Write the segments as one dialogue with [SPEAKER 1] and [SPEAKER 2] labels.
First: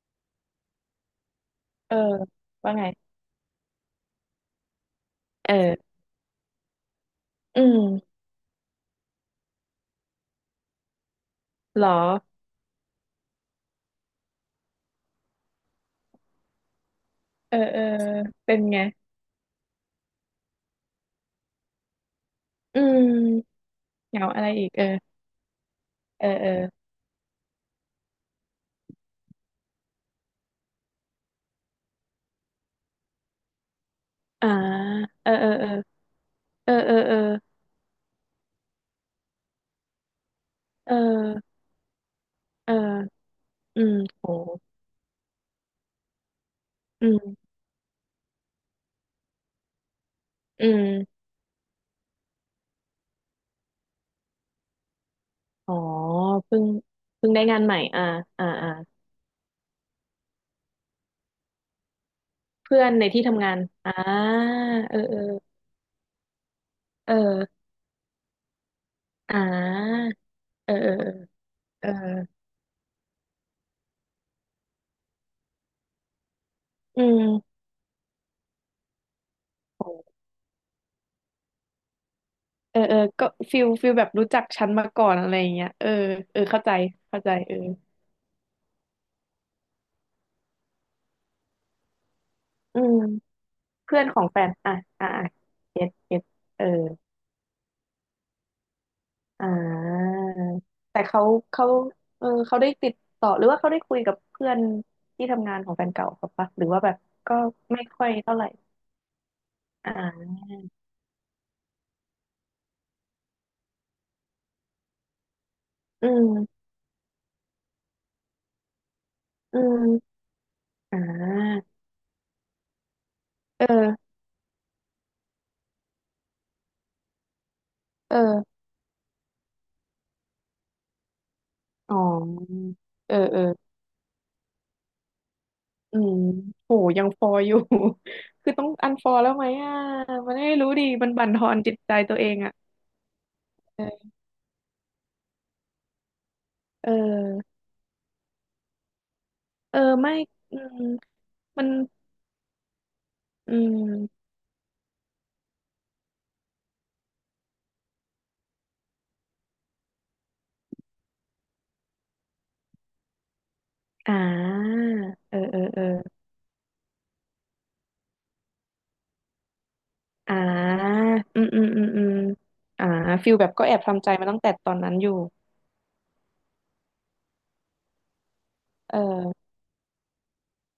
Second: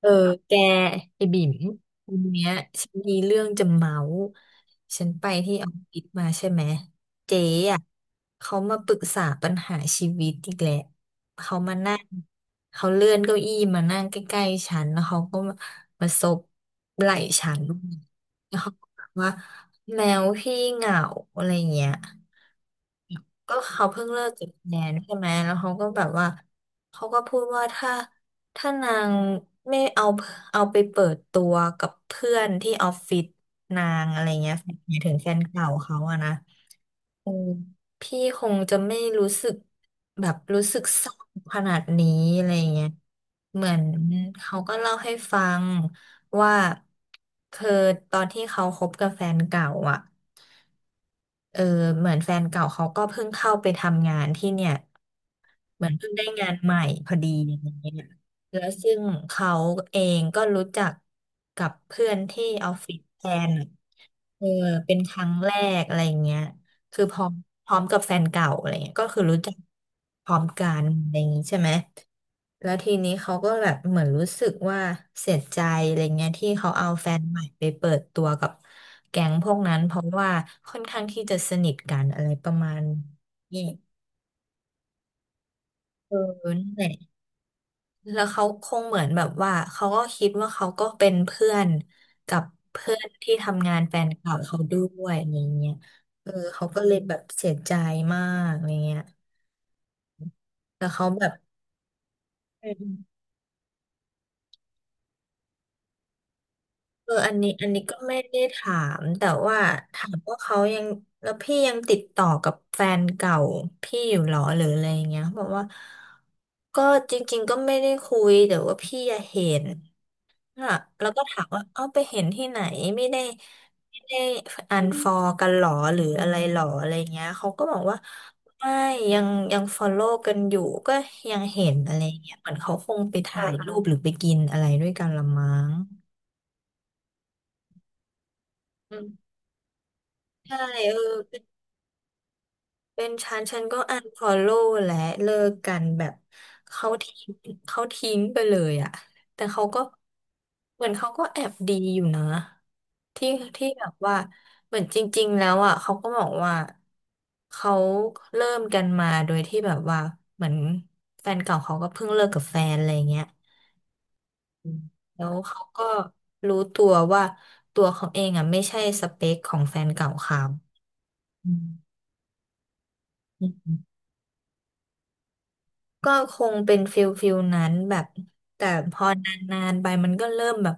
[SPEAKER 1] เออแกไอ้บิ่ม
[SPEAKER 2] เออ
[SPEAKER 1] วันเนี้ย
[SPEAKER 2] ว่าไง
[SPEAKER 1] ฉันมีเรื่องจะเมาส์ฉันไป
[SPEAKER 2] เอ
[SPEAKER 1] ที่ออฟ
[SPEAKER 2] อ
[SPEAKER 1] ฟิศมาใช่ไหมเจ๊
[SPEAKER 2] อื
[SPEAKER 1] อ่ะ
[SPEAKER 2] ม
[SPEAKER 1] เขามาปรึกษาปัญหาชีวิตอีกแหละเขามา
[SPEAKER 2] หรอ
[SPEAKER 1] นั่งเขาเลื่อนเก้าอี้มานั่งใกล้ๆฉันแล้วเขาก็มาซบไหล่ฉั
[SPEAKER 2] เออ
[SPEAKER 1] น
[SPEAKER 2] เออ
[SPEAKER 1] แล้
[SPEAKER 2] เป็
[SPEAKER 1] ว
[SPEAKER 2] น
[SPEAKER 1] เขา
[SPEAKER 2] ไง
[SPEAKER 1] ก็บอกว่าแมวพี่เหงาอะไรเงี้ย
[SPEAKER 2] อื
[SPEAKER 1] ก็
[SPEAKER 2] ม
[SPEAKER 1] เขาเพิ่ง
[SPEAKER 2] เห
[SPEAKER 1] เลิ
[SPEAKER 2] งา
[SPEAKER 1] ก
[SPEAKER 2] อะ
[SPEAKER 1] กั
[SPEAKER 2] ไร
[SPEAKER 1] บ
[SPEAKER 2] อีก
[SPEAKER 1] แน
[SPEAKER 2] เออ
[SPEAKER 1] นใช่ไหมแล้วเขาก็แบบ
[SPEAKER 2] เอ
[SPEAKER 1] ว่า
[SPEAKER 2] อเออ
[SPEAKER 1] เขาก็พูดว่าถ้านางไม่เอาเอาไปเปิดตัวกับเพื่อนที่ออฟฟิศนางอะไร
[SPEAKER 2] อ่า
[SPEAKER 1] เงี้ยหมายถึง
[SPEAKER 2] เอ
[SPEAKER 1] แฟ
[SPEAKER 2] อ
[SPEAKER 1] น
[SPEAKER 2] เออเอ
[SPEAKER 1] เก่า
[SPEAKER 2] อ
[SPEAKER 1] เขาอะนะ
[SPEAKER 2] เออเออเออ
[SPEAKER 1] อือพี่คงจะไม่รู้สึกแบบรู้สึก
[SPEAKER 2] เ
[SPEAKER 1] เศร้า
[SPEAKER 2] ออ
[SPEAKER 1] ขนาดนี้อะไร
[SPEAKER 2] เอ
[SPEAKER 1] เงี้ย
[SPEAKER 2] อ
[SPEAKER 1] เหมือ
[SPEAKER 2] อื
[SPEAKER 1] น
[SPEAKER 2] มโห
[SPEAKER 1] เขาก็เล่าให้ฟังว่า
[SPEAKER 2] อืม
[SPEAKER 1] คือตอนที่เขาคบกับแฟนเก่าอะ
[SPEAKER 2] อืม
[SPEAKER 1] เออเหมือนแฟนเก่าเขาก็เพิ่งเข้าไปทำงานที่เนี่ย
[SPEAKER 2] อ๋อ
[SPEAKER 1] เหมือนเพิ่งได้งาน
[SPEAKER 2] เพิ่ง
[SPEAKER 1] ใหม่พอดี
[SPEAKER 2] เพิ่งได้
[SPEAKER 1] อะ
[SPEAKER 2] งาน
[SPEAKER 1] ไร
[SPEAKER 2] ใหม่
[SPEAKER 1] เงี้ย
[SPEAKER 2] อ่าอ่า
[SPEAKER 1] แล้ว
[SPEAKER 2] อ่า
[SPEAKER 1] ซึ่งเขาเองก็รู้จักกับเพื่อนที่ออฟ
[SPEAKER 2] เพื่อ
[SPEAKER 1] ฟิ
[SPEAKER 2] น
[SPEAKER 1] ศ
[SPEAKER 2] ใน
[SPEAKER 1] แท
[SPEAKER 2] ที่ทำ
[SPEAKER 1] น
[SPEAKER 2] งาน
[SPEAKER 1] อะ
[SPEAKER 2] อ่า
[SPEAKER 1] เออเป็
[SPEAKER 2] เอ
[SPEAKER 1] น
[SPEAKER 2] อ
[SPEAKER 1] ค
[SPEAKER 2] เออ
[SPEAKER 1] รั้งแรกอะไรเงี้ยคือ
[SPEAKER 2] เอ
[SPEAKER 1] พร้อม
[SPEAKER 2] อ
[SPEAKER 1] พร้อมกับแฟนเก่าอะไรเงี้ยก็คือรู้
[SPEAKER 2] อ่า
[SPEAKER 1] จักพร้อมกั
[SPEAKER 2] เออ
[SPEAKER 1] น
[SPEAKER 2] เออ
[SPEAKER 1] อะไรอย่างงี้ใช่ไหม
[SPEAKER 2] เออ
[SPEAKER 1] แล้วทีนี้เขาก็แบบเหมือนรู้สึกว่าเสียใจอะไรเงี้ยที่เขาเอา
[SPEAKER 2] อื
[SPEAKER 1] แฟนใหม่
[SPEAKER 2] ม
[SPEAKER 1] ไปเปิดตัวกับแก๊งพวกนั้นเพ
[SPEAKER 2] โห
[SPEAKER 1] ราะว่าค่อนข้างที่จะสนิทกันอะไรประมา
[SPEAKER 2] เออ
[SPEAKER 1] ณ
[SPEAKER 2] เออก็ฟิ
[SPEAKER 1] นี้
[SPEAKER 2] ลฟิลแบบรู้จักฉันมาก่อนอะไรอย่างเงี้ยเออ
[SPEAKER 1] เออ
[SPEAKER 2] เออ เข้า
[SPEAKER 1] นั่
[SPEAKER 2] ใจ
[SPEAKER 1] นแหละ
[SPEAKER 2] เข้าใจเออ
[SPEAKER 1] แล้วเขาคงเหมือนแบบว่าเขาก็คิดว่าเขาก็เป็นเพื่อนกับ
[SPEAKER 2] อื
[SPEAKER 1] เพื่
[SPEAKER 2] ม
[SPEAKER 1] อนที่ทำงานแฟ
[SPEAKER 2] เพื่อน
[SPEAKER 1] น
[SPEAKER 2] ของ
[SPEAKER 1] เก่า
[SPEAKER 2] แฟน
[SPEAKER 1] เขา
[SPEAKER 2] อ่ะ
[SPEAKER 1] ด้ว
[SPEAKER 2] อ่ะ
[SPEAKER 1] ย
[SPEAKER 2] อ่ะ
[SPEAKER 1] อะไรเงี้ย
[SPEAKER 2] เก็ตเก็ต
[SPEAKER 1] เออ
[SPEAKER 2] เอ
[SPEAKER 1] เขา
[SPEAKER 2] อ
[SPEAKER 1] ก็เลยแบบเสียใจมากอะไรเงี้ย
[SPEAKER 2] อ่า
[SPEAKER 1] แต่
[SPEAKER 2] แต่
[SPEAKER 1] เขา
[SPEAKER 2] เขา
[SPEAKER 1] แบบ
[SPEAKER 2] เขาเออเขาได้ติดต่อหรือว่าเขาได้คุยกับเพื่อนที่ทำงานของแฟนเก่าเขาปะหรือว่าแบบ
[SPEAKER 1] เอออั
[SPEAKER 2] ก็
[SPEAKER 1] นนี้อันนี้
[SPEAKER 2] ไม่
[SPEAKER 1] ก็
[SPEAKER 2] ค่อย
[SPEAKER 1] ไม่
[SPEAKER 2] เท่า
[SPEAKER 1] ได้
[SPEAKER 2] ไหร่
[SPEAKER 1] ถามแต่ว่าถาม
[SPEAKER 2] อ่า
[SPEAKER 1] ว่าเขายังแล้วพี่ยังติดต่อกับแฟนเก่าพี่อยู่หรอหรืออะไรอย่างเงี้ยเขาบอกว่า
[SPEAKER 2] อืม
[SPEAKER 1] ก็จริงๆก็ไม่ได้คุยแต่ว่าพี่อะเห็
[SPEAKER 2] อื
[SPEAKER 1] น
[SPEAKER 2] ม
[SPEAKER 1] อ่ะ
[SPEAKER 2] อ่
[SPEAKER 1] แล้วก็ถามว่า
[SPEAKER 2] า
[SPEAKER 1] เอาไปเห็นที่ไหนไม่ได้
[SPEAKER 2] เอ
[SPEAKER 1] ไม่
[SPEAKER 2] อ
[SPEAKER 1] ได้อันฟอลกันหรอหรืออะไรหรออะไรเงี้ยเขาก็บอกว่า
[SPEAKER 2] เออ
[SPEAKER 1] ไม่ยังยังฟอลโล่กันอยู่ก็ยังเห็น
[SPEAKER 2] อ๋
[SPEAKER 1] อะไรเงี้ยเหมือน
[SPEAKER 2] อ
[SPEAKER 1] เขาคง
[SPEAKER 2] เอ
[SPEAKER 1] ไป
[SPEAKER 2] อเออ
[SPEAKER 1] ถ่ายรูปหรือไปกินอะไรด้วยกันละมั้ง
[SPEAKER 2] อืมโหยังฟออยู่ คือต้องอันฟอแล้วไหมอ่ะมันไม่
[SPEAKER 1] ใช่
[SPEAKER 2] รู้ดี
[SPEAKER 1] เออ
[SPEAKER 2] มันบั่น
[SPEAKER 1] เป็
[SPEAKER 2] ท
[SPEAKER 1] น
[SPEAKER 2] อนจิตใจตัวเองอ่ะ
[SPEAKER 1] เป็นฉันก็อั
[SPEAKER 2] เอ
[SPEAKER 1] น
[SPEAKER 2] อ
[SPEAKER 1] ฟอลโล่และเลิกกันแบบ
[SPEAKER 2] เอ
[SPEAKER 1] เขาทิ้ง
[SPEAKER 2] อ
[SPEAKER 1] เขาทิ้งไปเลยอะแต่เขา
[SPEAKER 2] เออ
[SPEAKER 1] ก็
[SPEAKER 2] ไม่อืม
[SPEAKER 1] เหมือนเขาก็แอบ
[SPEAKER 2] มัน
[SPEAKER 1] ดีอยู่นะที่
[SPEAKER 2] อื
[SPEAKER 1] ที่แบบว่า
[SPEAKER 2] ม
[SPEAKER 1] เหมือนจริงๆแล้วอะเขาก็บอกว่าเขาเริ่มกันมาโดยที่แบบว่าเหมือนแฟนเก่าเขาก็เพิ่งเลิกกับแฟนอะไรเงี้ย
[SPEAKER 2] อ่
[SPEAKER 1] อืม
[SPEAKER 2] า
[SPEAKER 1] แล้ว
[SPEAKER 2] เออเอ
[SPEAKER 1] เขา
[SPEAKER 2] อเออ
[SPEAKER 1] ก็รู้ตัวว่าตัวเขาเองอ่ะไม่ใช่สเปคของแฟนเก่า
[SPEAKER 2] อ่
[SPEAKER 1] เขา
[SPEAKER 2] าอืมอืม
[SPEAKER 1] อื
[SPEAKER 2] อืมอืมอ่าฟิลแบบก็แอบ
[SPEAKER 1] ม
[SPEAKER 2] ทำใจมาตั้งแต่ตอนนั้นอยู่
[SPEAKER 1] ก็คงเป็นฟิลนั้นแบบแต่พ
[SPEAKER 2] เ
[SPEAKER 1] อน
[SPEAKER 2] ออ
[SPEAKER 1] านๆไปมันก็เริ่มแบบ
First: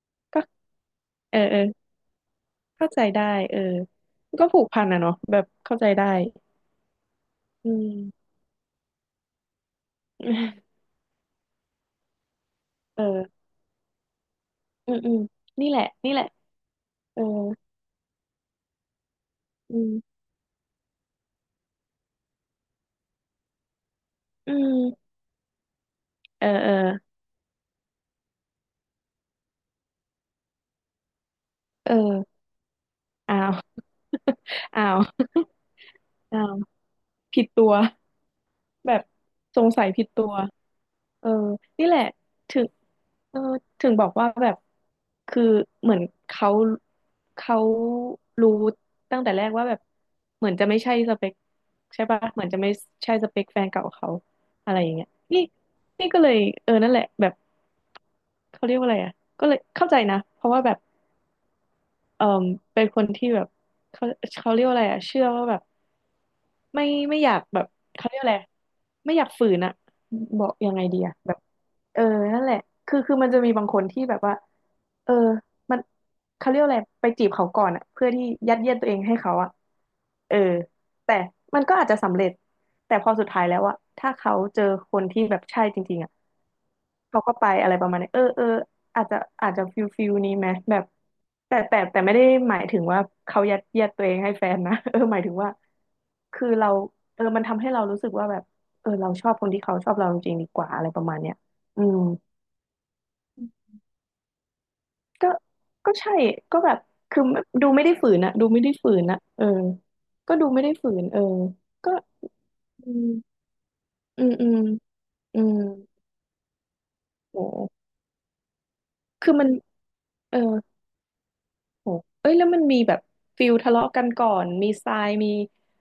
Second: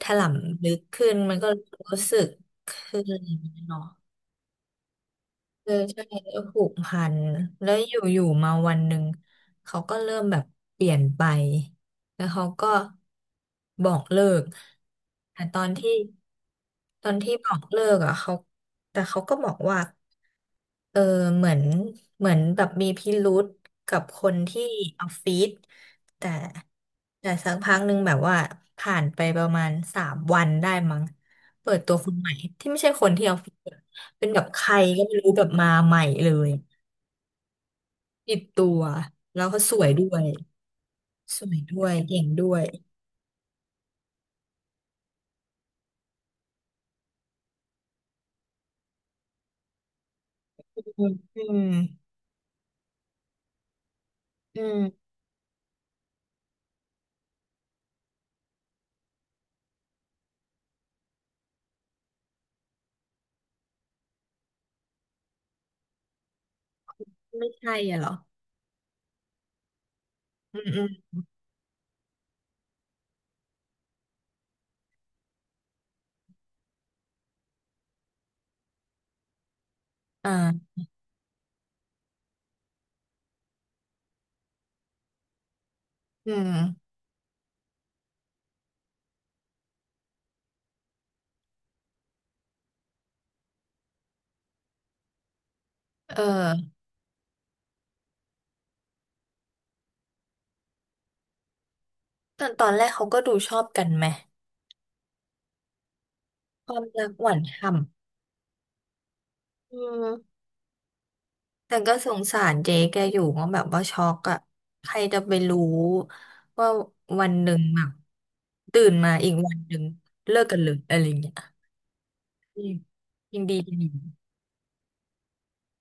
[SPEAKER 1] ถล
[SPEAKER 2] ก็
[SPEAKER 1] ำลึกขึ้น
[SPEAKER 2] เอ
[SPEAKER 1] มัน
[SPEAKER 2] อ
[SPEAKER 1] ก็
[SPEAKER 2] เออ
[SPEAKER 1] รู้สึกข
[SPEAKER 2] เข้า
[SPEAKER 1] ึ้
[SPEAKER 2] ใจได้
[SPEAKER 1] น
[SPEAKER 2] เออ
[SPEAKER 1] เนาะ
[SPEAKER 2] ก็ผูกพันอะเนาะแบบ
[SPEAKER 1] เออ
[SPEAKER 2] เข้าใจ
[SPEAKER 1] ใช่
[SPEAKER 2] ได้
[SPEAKER 1] ผูกพันแล้
[SPEAKER 2] อื
[SPEAKER 1] วอ
[SPEAKER 2] ม
[SPEAKER 1] ยู่ๆมาวันหนึ่งเขาก็เริ่มแบบเปลี่ยนไปแล้วเขาก็
[SPEAKER 2] เออ
[SPEAKER 1] บอกเลิก
[SPEAKER 2] อืมอืม
[SPEAKER 1] แต่ตอ
[SPEAKER 2] นี่
[SPEAKER 1] น
[SPEAKER 2] แหละ
[SPEAKER 1] ที่
[SPEAKER 2] นี่แหละ
[SPEAKER 1] ตอน
[SPEAKER 2] เออ
[SPEAKER 1] ที่บอกเลิกอ่ะเขาแต่เขาก็บอก
[SPEAKER 2] อื
[SPEAKER 1] ว่า
[SPEAKER 2] ม
[SPEAKER 1] เออเหมือนเหมือนแบบมีพิรุธกับคน
[SPEAKER 2] อื
[SPEAKER 1] ที่อ
[SPEAKER 2] ม
[SPEAKER 1] อฟฟิศแต่
[SPEAKER 2] เออเออ
[SPEAKER 1] แต่สักพักหนึ่งแบบว่าผ่านไปประมาณ3 วันได้มั้ง เปิด
[SPEAKER 2] เอ
[SPEAKER 1] ตัวคนใหม่
[SPEAKER 2] อ
[SPEAKER 1] ที่ไม่ใช่คนที่ออ
[SPEAKER 2] อ้า
[SPEAKER 1] ฟฟิ
[SPEAKER 2] ว
[SPEAKER 1] ศเป็นแบบใคร
[SPEAKER 2] อ้าว
[SPEAKER 1] ก็ไม่รู้แบบมาใหม่เล
[SPEAKER 2] อ้า
[SPEAKER 1] ย
[SPEAKER 2] วผิดตัว
[SPEAKER 1] ติดตัว
[SPEAKER 2] แบบ
[SPEAKER 1] แล้วก็
[SPEAKER 2] สง
[SPEAKER 1] ส
[SPEAKER 2] สั
[SPEAKER 1] วย
[SPEAKER 2] ยผิ
[SPEAKER 1] ด้
[SPEAKER 2] ด
[SPEAKER 1] ว
[SPEAKER 2] ตั
[SPEAKER 1] ย
[SPEAKER 2] ว เออ
[SPEAKER 1] สวยด้
[SPEAKER 2] นี่
[SPEAKER 1] วย
[SPEAKER 2] แหละ
[SPEAKER 1] เก่งด้ว
[SPEAKER 2] ถึ
[SPEAKER 1] ย
[SPEAKER 2] งเออถึงบอกว่าแบบคือเหมือนเขาเขารู้ตั้งแต่แรกว่าแบบเหมือนจะไม่ใช่
[SPEAKER 1] อืม
[SPEAKER 2] สเปค
[SPEAKER 1] อืม
[SPEAKER 2] ใช่ปะเหมือนจะไม่ใช่สเปคแฟนเก่าเขา
[SPEAKER 1] อื
[SPEAKER 2] อะไร
[SPEAKER 1] ม
[SPEAKER 2] อย่างเงี้ยนี่นี่ก็เลยเออนั่นแหละแบบเขาเรียกว่าอะไรอ่ะก็เลยเข้าใจนะเพราะว่าแบบ เอ่อเป็นคนที่แบบเขาเขาเรียกว่าอะไรอะเชื่อว่าแบบไม่ไม่อยาก
[SPEAKER 1] ไม่
[SPEAKER 2] แบบ
[SPEAKER 1] ใช่อะเหร
[SPEAKER 2] เขา
[SPEAKER 1] อ
[SPEAKER 2] เรียกอะไรไม่อยากฝืนอะบอก
[SPEAKER 1] อืม
[SPEAKER 2] ยัง
[SPEAKER 1] อื
[SPEAKER 2] ไงดี
[SPEAKER 1] ม
[SPEAKER 2] อะแบบเออนั่นแหละคือมันจะมีบางคนที่แบบว่าเออมันเขาเรียกว่าอะไรไปจีบเขาก่อนอะเพื่อที่ยัดเยียดตัวเองให้เขาอะ
[SPEAKER 1] อ่
[SPEAKER 2] เออ
[SPEAKER 1] า
[SPEAKER 2] แต่มันก็อาจจะสำเร็จแต่พอสุดท้ายแล้วอะถ้าเขาเจอคนที่แบบใช่จริงๆอะ
[SPEAKER 1] อืม
[SPEAKER 2] เขาก็ไปอะไรประมาณนี้เออเอออาจจะอาจจะฟิลนี้ไหมแบบแต่ไม่ได้หมายถึงว่าเขายัดเยียดตัวเองให้แฟนนะ เออหมายถึงว่า
[SPEAKER 1] เออ
[SPEAKER 2] คือเราเออมันทำให้เรารู้สึกว่าแบบเออเราชอบคนที่เขาชอบเราจริงๆดีกว่าอะไรประมาณเนี้ยอืม
[SPEAKER 1] ตอนแรกเขาก็ดูชอบกันไหม
[SPEAKER 2] ก็ก็ใช่ก็
[SPEAKER 1] ค
[SPEAKER 2] แบ
[SPEAKER 1] วา
[SPEAKER 2] บ
[SPEAKER 1] มรัก
[SPEAKER 2] คือ
[SPEAKER 1] หวาน
[SPEAKER 2] ดู
[SPEAKER 1] ฉ่
[SPEAKER 2] ไม่ได้ฝืนอะดูไม่ได้ฝืนอะเออ
[SPEAKER 1] ำอืม
[SPEAKER 2] ก็ดูไม่ได้ฝืนเออ
[SPEAKER 1] แต่
[SPEAKER 2] ก็
[SPEAKER 1] ก็สงสารเจ๊
[SPEAKER 2] อื
[SPEAKER 1] แก
[SPEAKER 2] ม
[SPEAKER 1] อยู่ว่าแบบว่าช็อก
[SPEAKER 2] อืม
[SPEAKER 1] อะ
[SPEAKER 2] อืม
[SPEAKER 1] ใครจะไป
[SPEAKER 2] อืม
[SPEAKER 1] รู้ว่าวันหนึ่ง
[SPEAKER 2] โห
[SPEAKER 1] แบบตื่นมาอี
[SPEAKER 2] คือ
[SPEAKER 1] ก
[SPEAKER 2] มัน
[SPEAKER 1] วันหนึ่ง
[SPEAKER 2] เอ
[SPEAKER 1] เลิ
[SPEAKER 2] อ
[SPEAKER 1] กกันเลยอะไรเงี้ย
[SPEAKER 2] โหเอ้ยแล้วมั
[SPEAKER 1] อื
[SPEAKER 2] น
[SPEAKER 1] ม
[SPEAKER 2] มีแบบ
[SPEAKER 1] ยิน
[SPEAKER 2] ฟิล
[SPEAKER 1] ดี
[SPEAKER 2] ทะ
[SPEAKER 1] ยินดี
[SPEAKER 2] เลาะกันก่อนมีทรายมี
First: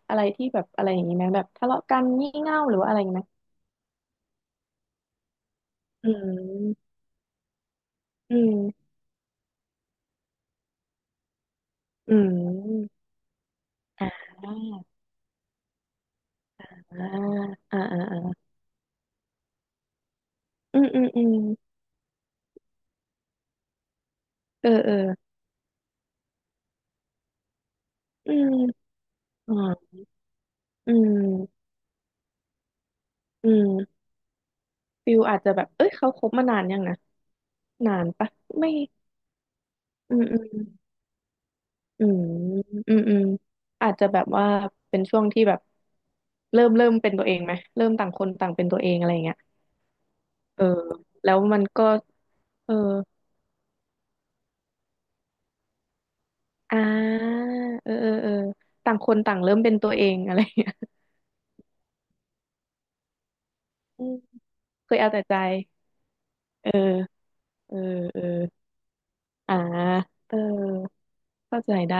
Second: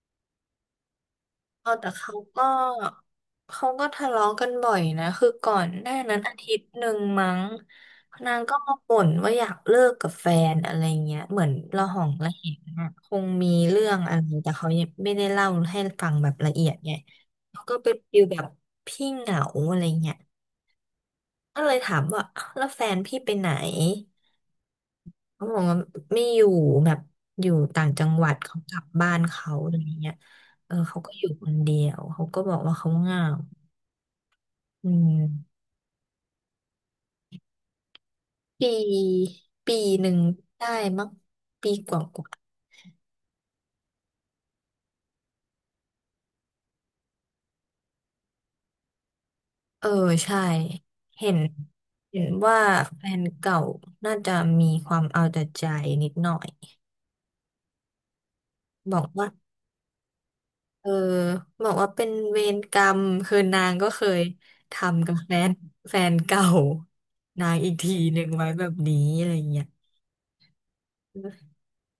[SPEAKER 2] อะไรที่แบบอะไรอย่างนี้ไหมแบบ
[SPEAKER 1] เอ
[SPEAKER 2] ทะ
[SPEAKER 1] อ
[SPEAKER 2] เลาะ
[SPEAKER 1] แต่
[SPEAKER 2] กัน
[SPEAKER 1] เขา
[SPEAKER 2] งี่
[SPEAKER 1] ก็
[SPEAKER 2] เง่าหรือว่าอะไรอย่างนี้ไหม
[SPEAKER 1] เขาก็ทะเลาะกันบ่อยนะคือก่อนหน้า
[SPEAKER 2] อื
[SPEAKER 1] นั้นอาทิตย์หนึ่
[SPEAKER 2] ม
[SPEAKER 1] งมั้งนา
[SPEAKER 2] อื
[SPEAKER 1] งก็มา
[SPEAKER 2] ม
[SPEAKER 1] บ่นว่าอยากเลิกกับแฟนอะไรเงี้ยเหมือนระหอง
[SPEAKER 2] อื
[SPEAKER 1] ระแหงอะ
[SPEAKER 2] ม
[SPEAKER 1] คงมีเรื่องอะ
[SPEAKER 2] อ่า
[SPEAKER 1] ไรแต่เขายังไม่ได้เล่าให้ฟังแบบละเอียดไง
[SPEAKER 2] อ่า
[SPEAKER 1] เขาก็
[SPEAKER 2] อ่า
[SPEAKER 1] เป็น
[SPEAKER 2] อ่า
[SPEAKER 1] ฟีลแบ
[SPEAKER 2] อ่า
[SPEAKER 1] บพี่เหงาอะไรเงี้ย
[SPEAKER 2] อืมอืมอืม
[SPEAKER 1] ก็เลยถามว่าอ้าวแล้วแฟนพี่ไปไหน
[SPEAKER 2] เออเออ
[SPEAKER 1] เขาบอกว่าไม่อยู่แบบอยู่ต่างจังหวั
[SPEAKER 2] อื
[SPEAKER 1] ดเขากลั
[SPEAKER 2] ม
[SPEAKER 1] บบ้านเขา
[SPEAKER 2] อ่
[SPEAKER 1] อะไร
[SPEAKER 2] า
[SPEAKER 1] เงี้ยเออ
[SPEAKER 2] อื
[SPEAKER 1] เขาก็อยู่คน
[SPEAKER 2] ม
[SPEAKER 1] เดียวเขาก็บอกว่าเขาเหงา
[SPEAKER 2] อืม
[SPEAKER 1] อื
[SPEAKER 2] ฟิลอาจจะแบ
[SPEAKER 1] ม
[SPEAKER 2] บเอ้ยเขาคบมานานยังนะนานปะ
[SPEAKER 1] ปี
[SPEAKER 2] ไม่
[SPEAKER 1] ปีหนึ่
[SPEAKER 2] อื
[SPEAKER 1] ง
[SPEAKER 2] มอืม
[SPEAKER 1] ได้มั้งปีกว่า
[SPEAKER 2] อื
[SPEAKER 1] ก
[SPEAKER 2] ม
[SPEAKER 1] ว่า
[SPEAKER 2] อืมอืมอาจจะแบบว่าเป็นช่วงที่แบบเริ่มเป็นตัวเองไหมเริ่มต่างคนต่างเป็นตัวเองอะไรอย่างเงี้ย
[SPEAKER 1] เออใช่
[SPEAKER 2] เออ
[SPEAKER 1] เห็
[SPEAKER 2] แล้
[SPEAKER 1] น
[SPEAKER 2] วมันก็
[SPEAKER 1] เห็นว่า
[SPEAKER 2] เออ
[SPEAKER 1] แฟนเก่าน่าจะมีความเอาแต่ใจนิดหน่อย
[SPEAKER 2] อ่าเออเออเออ
[SPEAKER 1] บ
[SPEAKER 2] ต่าง
[SPEAKER 1] อ
[SPEAKER 2] ค
[SPEAKER 1] ก
[SPEAKER 2] น
[SPEAKER 1] ว่า
[SPEAKER 2] ต่างเริ่มเป็นตัวเอง อะไรอย่างเงี้ย
[SPEAKER 1] เออบอกว่าเป็นเวรกรรม คือนางก็เค
[SPEAKER 2] อืม
[SPEAKER 1] ยท
[SPEAKER 2] เคย
[SPEAKER 1] ำ
[SPEAKER 2] เอา
[SPEAKER 1] กับ
[SPEAKER 2] แต่
[SPEAKER 1] แฟ
[SPEAKER 2] ใจ
[SPEAKER 1] นแฟนเก่า
[SPEAKER 2] เออ
[SPEAKER 1] นางอี
[SPEAKER 2] เอ
[SPEAKER 1] ก
[SPEAKER 2] อ
[SPEAKER 1] ทีห
[SPEAKER 2] เอ
[SPEAKER 1] นึ่
[SPEAKER 2] อ
[SPEAKER 1] งไว้แบบนี้อะไร
[SPEAKER 2] อ่า
[SPEAKER 1] เงี้ย
[SPEAKER 2] เออ
[SPEAKER 1] เออ
[SPEAKER 2] เข้าใจได้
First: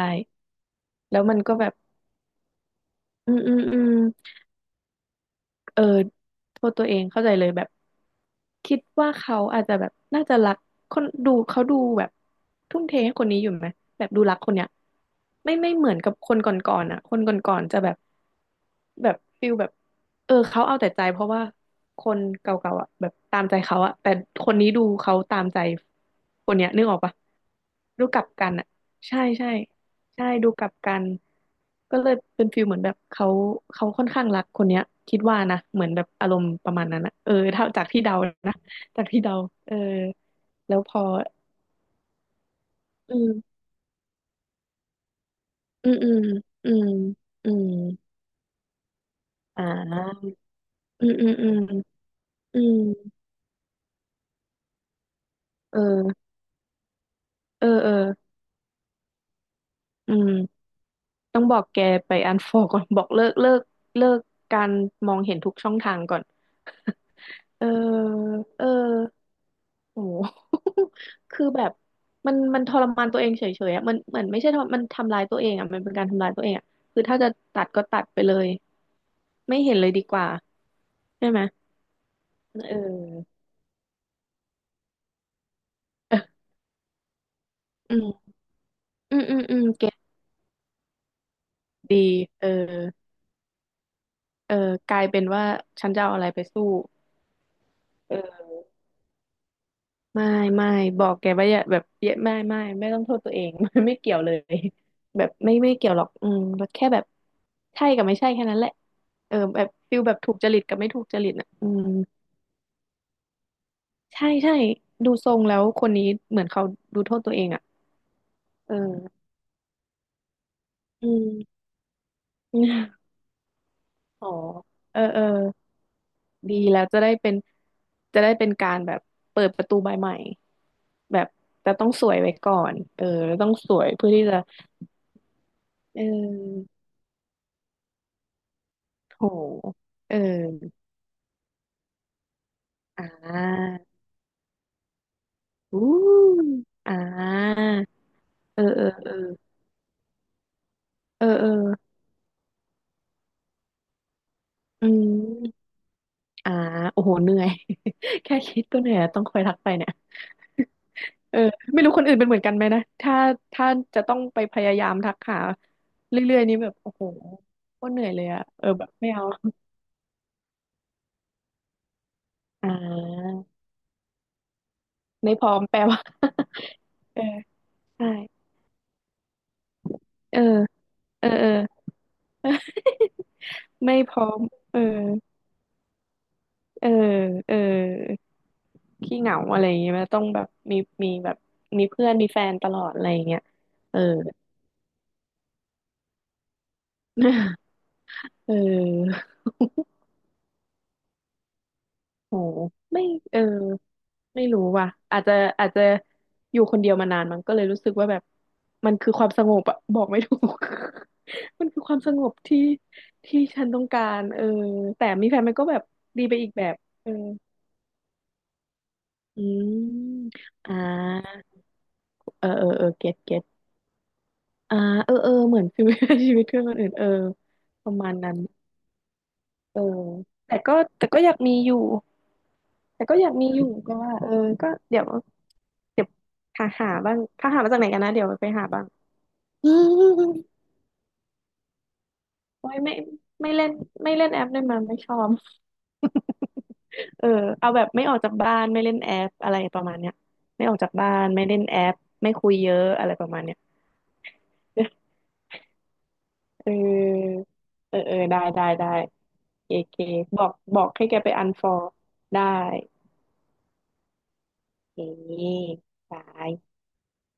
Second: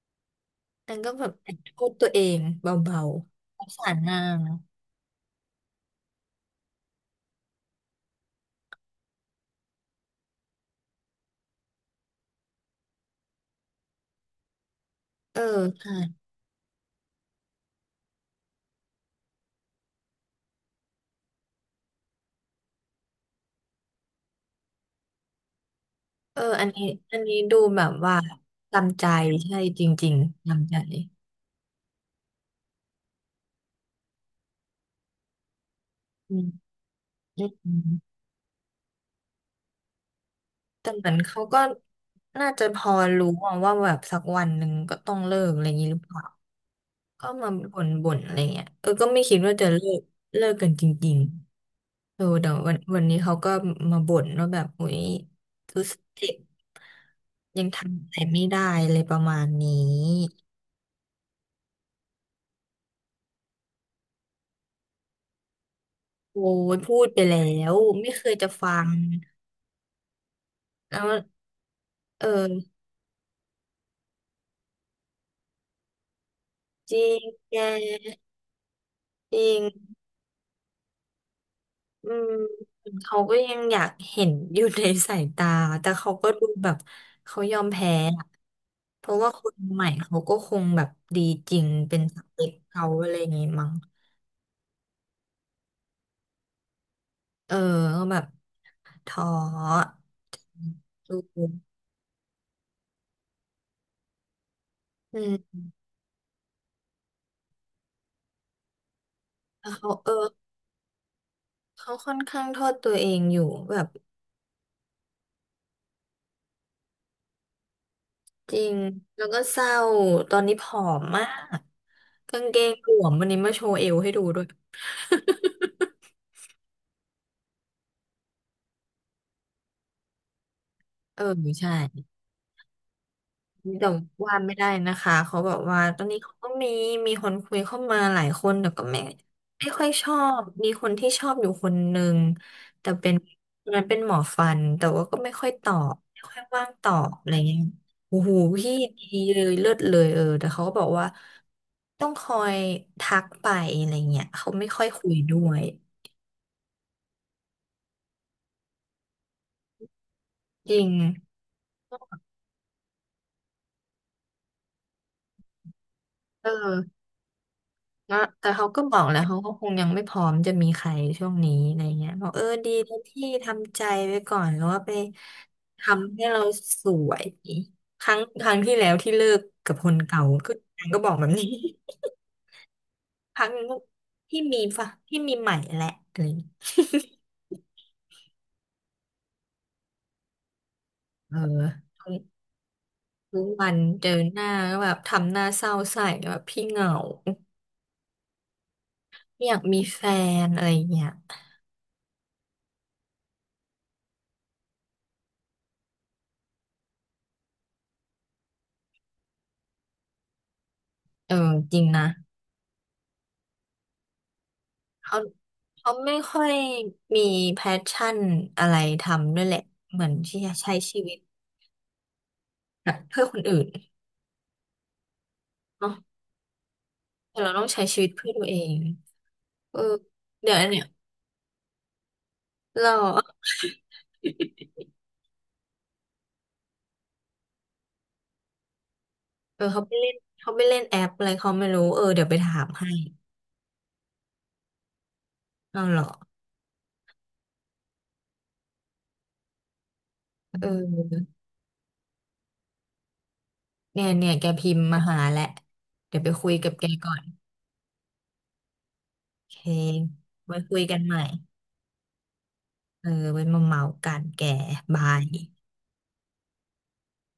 [SPEAKER 1] นางก็
[SPEAKER 2] แล้ว
[SPEAKER 1] แบบ
[SPEAKER 2] มัน
[SPEAKER 1] แอ
[SPEAKER 2] ก็
[SPEAKER 1] บ
[SPEAKER 2] แบบ
[SPEAKER 1] โทษตัวเองเบา
[SPEAKER 2] อืมอื
[SPEAKER 1] ๆส
[SPEAKER 2] ม
[SPEAKER 1] ง
[SPEAKER 2] อื
[SPEAKER 1] สา
[SPEAKER 2] ม
[SPEAKER 1] รนาง
[SPEAKER 2] เออโทษตัวเองเข้าใจเลยแบบคิดว่าเขาอาจจะแบบน่าจะรักคนดูเขาดูแบบทุ่มเทให้คนนี้อยู่ไหมแบบดูรักคนเนี้ย
[SPEAKER 1] เออ
[SPEAKER 2] ไม่เหมื
[SPEAKER 1] ใช่
[SPEAKER 2] อนกับคนก่อนๆอ่ะคนก่อนๆจะแบบแบบฟิลแบบเออเขาเอาแต่ใจเพราะว่าคนเก่าๆอ่ะแบบตามใจเขาอ่ะแต่คนนี้ดูเขาตามใจ
[SPEAKER 1] เออ
[SPEAKER 2] คน
[SPEAKER 1] อั
[SPEAKER 2] เนี้
[SPEAKER 1] น
[SPEAKER 2] ยนึ
[SPEAKER 1] นี้
[SPEAKER 2] กออกปะ
[SPEAKER 1] อันนี้ดูแบบ
[SPEAKER 2] ดู
[SPEAKER 1] ว่า
[SPEAKER 2] กลับกันอ่ะ
[SPEAKER 1] จำใจ
[SPEAKER 2] ใช่ใช่
[SPEAKER 1] ใช่จริง
[SPEAKER 2] ใช่
[SPEAKER 1] ๆ
[SPEAKER 2] ดูกลั
[SPEAKER 1] จำ
[SPEAKER 2] บ
[SPEAKER 1] ใจ
[SPEAKER 2] กันก็เลยเป็นฟิลเหมือนแบบเขาค่อนข้างรักคนเนี้ยคิดว่านะเหมือนแบบอา
[SPEAKER 1] อื
[SPEAKER 2] รม
[SPEAKER 1] ม
[SPEAKER 2] ณ์ประมาณนั้นนะเออถ้า
[SPEAKER 1] อื
[SPEAKER 2] จากที่เดา
[SPEAKER 1] ม
[SPEAKER 2] นะจากที่เดาเออแล้ว
[SPEAKER 1] แต่
[SPEAKER 2] พอ
[SPEAKER 1] เหมือนเขาก็น่าจะพอ
[SPEAKER 2] อื
[SPEAKER 1] รู้อะ
[SPEAKER 2] ม
[SPEAKER 1] ว่าแบบสักวันหนึ่งก็ต้องเลิกอะไรอย่างนี้
[SPEAKER 2] อื
[SPEAKER 1] ห
[SPEAKER 2] ม
[SPEAKER 1] รือเป
[SPEAKER 2] อืม
[SPEAKER 1] ล่า
[SPEAKER 2] อืม
[SPEAKER 1] ก็
[SPEAKER 2] อื
[SPEAKER 1] มา
[SPEAKER 2] ม
[SPEAKER 1] บ่นอะไรเงี้ยเออ ก็ไม่คิดว่า
[SPEAKER 2] อ่
[SPEAKER 1] จะเลิก
[SPEAKER 2] า
[SPEAKER 1] เลิกกันจ
[SPEAKER 2] อื
[SPEAKER 1] ริ
[SPEAKER 2] ม
[SPEAKER 1] ง
[SPEAKER 2] อืมอืม
[SPEAKER 1] ๆเออแต่
[SPEAKER 2] อื
[SPEAKER 1] วั
[SPEAKER 2] ม
[SPEAKER 1] นวันนี้เขาก็มาบ่นว่าแบบอุ๊ย
[SPEAKER 2] เอ
[SPEAKER 1] รู้สึก
[SPEAKER 2] อ
[SPEAKER 1] เจ็บยั
[SPEAKER 2] เอ
[SPEAKER 1] ง
[SPEAKER 2] อเออ
[SPEAKER 1] ทำอะไรไม่ได้อะไรประมาณนี้
[SPEAKER 2] อืมต้องบอกแกไปอันฟอก่อน บอกเลิกเลิกเลิกการมองเห็นทุกช่องทางก่อน
[SPEAKER 1] โอ้ยพูดไปแล้
[SPEAKER 2] เออ
[SPEAKER 1] วไม่เคยจะ
[SPEAKER 2] เออ
[SPEAKER 1] ฟัง
[SPEAKER 2] โอ้โห
[SPEAKER 1] แล้ว
[SPEAKER 2] คือแบบ
[SPEAKER 1] เอ
[SPEAKER 2] มันท
[SPEAKER 1] อ
[SPEAKER 2] รมานตัวเองเฉยๆอ่ะมันเหมือนไม่ใช่ทรมันทำรายตัวเองอ่ะ มันเป็นการทำรายตัวเองอ่ะ
[SPEAKER 1] จริ
[SPEAKER 2] คือถ้า
[SPEAKER 1] ง
[SPEAKER 2] จะ
[SPEAKER 1] แก
[SPEAKER 2] ตัดก็ตัดไปเลย
[SPEAKER 1] จริ
[SPEAKER 2] ไม่
[SPEAKER 1] ง
[SPEAKER 2] เห็นเลยดีกว่าใช่ไหม
[SPEAKER 1] อืม
[SPEAKER 2] เ
[SPEAKER 1] เขา
[SPEAKER 2] ออ
[SPEAKER 1] ก็ยังอยากเห็นอยู่ในสายตาแต่เขาก็ดูแบบเขายอมแพ้
[SPEAKER 2] อื
[SPEAKER 1] อะ
[SPEAKER 2] ม
[SPEAKER 1] เพ
[SPEAKER 2] อื
[SPEAKER 1] ราะ
[SPEAKER 2] ม
[SPEAKER 1] ว่า
[SPEAKER 2] อื
[SPEAKER 1] ค
[SPEAKER 2] ม
[SPEAKER 1] น
[SPEAKER 2] อืม
[SPEAKER 1] ใหม่
[SPEAKER 2] เก็ต
[SPEAKER 1] เขาก็คงแบบดีจริงเป็
[SPEAKER 2] ดี
[SPEAKER 1] นสเป
[SPEAKER 2] เออ
[SPEAKER 1] คเขาอะไรอย่างงี้มั้ง
[SPEAKER 2] เออกลายเป็นว่าฉันจะเอาอะไรไปสู้
[SPEAKER 1] เออก็แบบ
[SPEAKER 2] เออ
[SPEAKER 1] ท้อ
[SPEAKER 2] ไม่ไม่บอก
[SPEAKER 1] ดู
[SPEAKER 2] แกว่าอย่าแบบเยอะไม่ต้องโทษตัวเอง มันไม่เกี่ยวเลย
[SPEAKER 1] อื
[SPEAKER 2] แบบไม่
[SPEAKER 1] ม
[SPEAKER 2] ไม่เกี่ยวหรอกอืมแค่แบบใช่กับไม่ใช่แค่นั้นแหละเออแบ
[SPEAKER 1] แล้
[SPEAKER 2] บ
[SPEAKER 1] วเขา
[SPEAKER 2] ฟิล
[SPEAKER 1] เอ
[SPEAKER 2] แบ
[SPEAKER 1] อ
[SPEAKER 2] บถูกจริตกับไม่ถูกจริตอ่ะอืม
[SPEAKER 1] เขาค่อนข้างโทษตัวเองอยู่แบบ
[SPEAKER 2] ใช่ใช่ดูทรงแล้วคนนี้เหมือนเขาดูโทษตัวเองอ่ะ
[SPEAKER 1] จริ
[SPEAKER 2] เอ
[SPEAKER 1] ง
[SPEAKER 2] อ
[SPEAKER 1] แล้วก็เศร้าตอนนี้ผอม
[SPEAKER 2] อื
[SPEAKER 1] มาก
[SPEAKER 2] ม
[SPEAKER 1] กางเกงหล วมวันนี้มาโชว์เอวให้ดู
[SPEAKER 2] อ๋อ
[SPEAKER 1] ด้วย
[SPEAKER 2] เออเออดีแล้วจะได้เป็นการแบบเปิดประตูใบใหม่ แบ
[SPEAKER 1] เออ
[SPEAKER 2] บแต่
[SPEAKER 1] ใช่
[SPEAKER 2] ต้องสวยไว้ก่อนเออต้องสว
[SPEAKER 1] แต่
[SPEAKER 2] ยเพื่อที่
[SPEAKER 1] ว่า
[SPEAKER 2] จะ
[SPEAKER 1] ไม่ได้นะคะเขาบอกว่าต
[SPEAKER 2] เอ
[SPEAKER 1] อนนี้เขาก็มี
[SPEAKER 2] อ
[SPEAKER 1] มีคนคุยเข้ามาหลายคนแต่ก็ไม่
[SPEAKER 2] โห
[SPEAKER 1] ไม่ค่อยชอ
[SPEAKER 2] เอ
[SPEAKER 1] บมี
[SPEAKER 2] อ
[SPEAKER 1] คนที่ชอบอยู่คนหนึ่งแต่
[SPEAKER 2] อ่
[SPEAKER 1] เป็นคน
[SPEAKER 2] า
[SPEAKER 1] นั้นเป็นหมอฟันแต่ว่าก็ไม่ค่อยตอ
[SPEAKER 2] อู้
[SPEAKER 1] บไม่ค่อยว่างต
[SPEAKER 2] อ่
[SPEAKER 1] อบอะไรเงี้ย
[SPEAKER 2] า
[SPEAKER 1] โอ้โห
[SPEAKER 2] เออ
[SPEAKER 1] พี่
[SPEAKER 2] เออ
[SPEAKER 1] ดี
[SPEAKER 2] เออ
[SPEAKER 1] เลยเลิศเลยเออแต่เขาก็บอกว่า
[SPEAKER 2] เออเออ
[SPEAKER 1] ต้องคอยทักไปอะไรเงี้ยเขาไม่ค่อ
[SPEAKER 2] อื
[SPEAKER 1] ยคุยด้วย
[SPEAKER 2] มอ่าโอ้โหเหนื่อย แค่คิดก็เหนื่อยต้องคอยทักไปเนี่ย
[SPEAKER 1] จริง
[SPEAKER 2] เออไม่รู้คนอื่นเป็นเหมือนกันไหมนะถ้าจะต้องไปพยายามทักหาเรื่อย
[SPEAKER 1] เอ
[SPEAKER 2] ๆนี่แบบโอ้
[SPEAKER 1] อ
[SPEAKER 2] โหโคตรเหนื่อย
[SPEAKER 1] แล้ว
[SPEAKER 2] เลยอะ
[SPEAKER 1] แต่
[SPEAKER 2] เอ
[SPEAKER 1] เขา
[SPEAKER 2] อ
[SPEAKER 1] ก็
[SPEAKER 2] แบบ
[SPEAKER 1] บอก
[SPEAKER 2] ไม่
[SPEAKER 1] แล้ว
[SPEAKER 2] เอา
[SPEAKER 1] เขาก็คงยังไม่พร้อมจะมีใครช่วงนี้อะไรเงี้ยบอกเออ
[SPEAKER 2] อ่
[SPEAKER 1] ดีแล้วที่
[SPEAKER 2] า
[SPEAKER 1] ทำใจไว้ก่อนแล้วว่าไป
[SPEAKER 2] ไม่พร้อมแปลว่า
[SPEAKER 1] ทำให้เรา สว
[SPEAKER 2] เอ
[SPEAKER 1] ย
[SPEAKER 2] อ
[SPEAKER 1] ค
[SPEAKER 2] ใช่
[SPEAKER 1] รั้งครั้งที่แล้วที่เลิกกับคนเก่า
[SPEAKER 2] เออ
[SPEAKER 1] ก็นางก็บอกแบ
[SPEAKER 2] เออ
[SPEAKER 1] บ
[SPEAKER 2] เอ
[SPEAKER 1] นี้
[SPEAKER 2] อ
[SPEAKER 1] ครั้งนี้
[SPEAKER 2] ไม่พร้อ
[SPEAKER 1] ที่
[SPEAKER 2] ม
[SPEAKER 1] มี
[SPEAKER 2] เออ
[SPEAKER 1] ฝ่ะที่มีใหม่แหละอะไรอย่างเงี้ย
[SPEAKER 2] เออเออ ขี้เหงาอะไรอย่างเงี้ยไหมต้องแบบมีแบ
[SPEAKER 1] เ
[SPEAKER 2] บมี
[SPEAKER 1] ออ
[SPEAKER 2] เพื่อนมีแฟนตลอดอะไรอย่างเงี้
[SPEAKER 1] ทุ
[SPEAKER 2] ย
[SPEAKER 1] กวัน
[SPEAKER 2] เออ
[SPEAKER 1] เจอหน้าก็แบบทำหน้าเศร้าใส่แบบพี่เหงา
[SPEAKER 2] เออ
[SPEAKER 1] ไม่อยากมีแฟนอะไรเงี้ย
[SPEAKER 2] โหไม่เออไม่รู้ว่ะอาจจะอาจจะอยู่คนเดียวมานานมันก็เลยรู้สึกว่าแบบมันคือความสงบอะบอกไม่ถูก
[SPEAKER 1] เออ
[SPEAKER 2] มัน
[SPEAKER 1] จ
[SPEAKER 2] คื
[SPEAKER 1] ริ
[SPEAKER 2] อ
[SPEAKER 1] ง
[SPEAKER 2] ความ
[SPEAKER 1] นะ
[SPEAKER 2] สงบที่ฉันต้องการเออแต่
[SPEAKER 1] เขา
[SPEAKER 2] มีแฟนมันก็แบบ
[SPEAKER 1] เขาไม่
[SPEAKER 2] ดีไป
[SPEAKER 1] ค่อ
[SPEAKER 2] อีก
[SPEAKER 1] ย
[SPEAKER 2] แบบ เออ
[SPEAKER 1] มีแพชชั่นอะไรทำด้วย
[SPEAKER 2] อื
[SPEAKER 1] แหละเหมือน
[SPEAKER 2] ม
[SPEAKER 1] ที่จะ
[SPEAKER 2] อ่
[SPEAKER 1] ใช้ชีวิต
[SPEAKER 2] าเออเออเอ
[SPEAKER 1] แบ
[SPEAKER 2] อ
[SPEAKER 1] บ
[SPEAKER 2] เก็ต
[SPEAKER 1] เพื่อค
[SPEAKER 2] เก็
[SPEAKER 1] น
[SPEAKER 2] ต
[SPEAKER 1] อื่น
[SPEAKER 2] อ่าเออเออเหมือน ชี
[SPEAKER 1] เนาะ
[SPEAKER 2] วิตชีวิตเพื่อนคนอื่นเออ
[SPEAKER 1] แต่เราต้องใช้
[SPEAKER 2] ประ
[SPEAKER 1] ชีวิ
[SPEAKER 2] มา
[SPEAKER 1] ต
[SPEAKER 2] ณ
[SPEAKER 1] เพื่อ
[SPEAKER 2] นั้น
[SPEAKER 1] ตัวเองเอ
[SPEAKER 2] เอ
[SPEAKER 1] อ
[SPEAKER 2] อ
[SPEAKER 1] เดี๋ย
[SPEAKER 2] แต่
[SPEAKER 1] ว
[SPEAKER 2] ก็
[SPEAKER 1] เนี่ย
[SPEAKER 2] แต่ก็อยากมีอยู่
[SPEAKER 1] เรา
[SPEAKER 2] แต่ก็อยากมีอยู่ก็ว่าเออก็เดี๋ยวหาบ้างถ้าหามาจากไหนกันนะเดี๋ยวไปหาบ้าง
[SPEAKER 1] เอ อ
[SPEAKER 2] อื
[SPEAKER 1] เขาไปเล่น
[SPEAKER 2] ม
[SPEAKER 1] แอปอะไรเขาไม่รู้เออเดี๋ยวไปถาม
[SPEAKER 2] โอ้ย
[SPEAKER 1] ให้
[SPEAKER 2] ไม่ไม่เล่นไม่เล่นแอปด้วยมันไม่ชอบ
[SPEAKER 1] เอาเหรอ
[SPEAKER 2] เออเอาแบบไม่ออกจากบ้านไม่เล่นแอปอะไรประมาณเนี้ยไม่
[SPEAKER 1] เอ
[SPEAKER 2] ออกจากบ้าน
[SPEAKER 1] อ
[SPEAKER 2] ไม่เล่นแอปไม่คุยเยอะอะไรประมาณเนี้ย
[SPEAKER 1] เนี่ยแกพิมพ์มาหาแหละเดี๋ยวไปคุย
[SPEAKER 2] เ
[SPEAKER 1] กับแกก่อน
[SPEAKER 2] ออเออเออได้
[SPEAKER 1] โอเค
[SPEAKER 2] เอเคบอก
[SPEAKER 1] ไว้คุ
[SPEAKER 2] บ
[SPEAKER 1] ย
[SPEAKER 2] อก
[SPEAKER 1] กัน
[SPEAKER 2] ให้
[SPEAKER 1] ให
[SPEAKER 2] แก
[SPEAKER 1] ม่
[SPEAKER 2] ไปอันฟอร์ได้
[SPEAKER 1] เออไว้มาเมากันแก
[SPEAKER 2] เก
[SPEAKER 1] บาย
[SPEAKER 2] เคบาย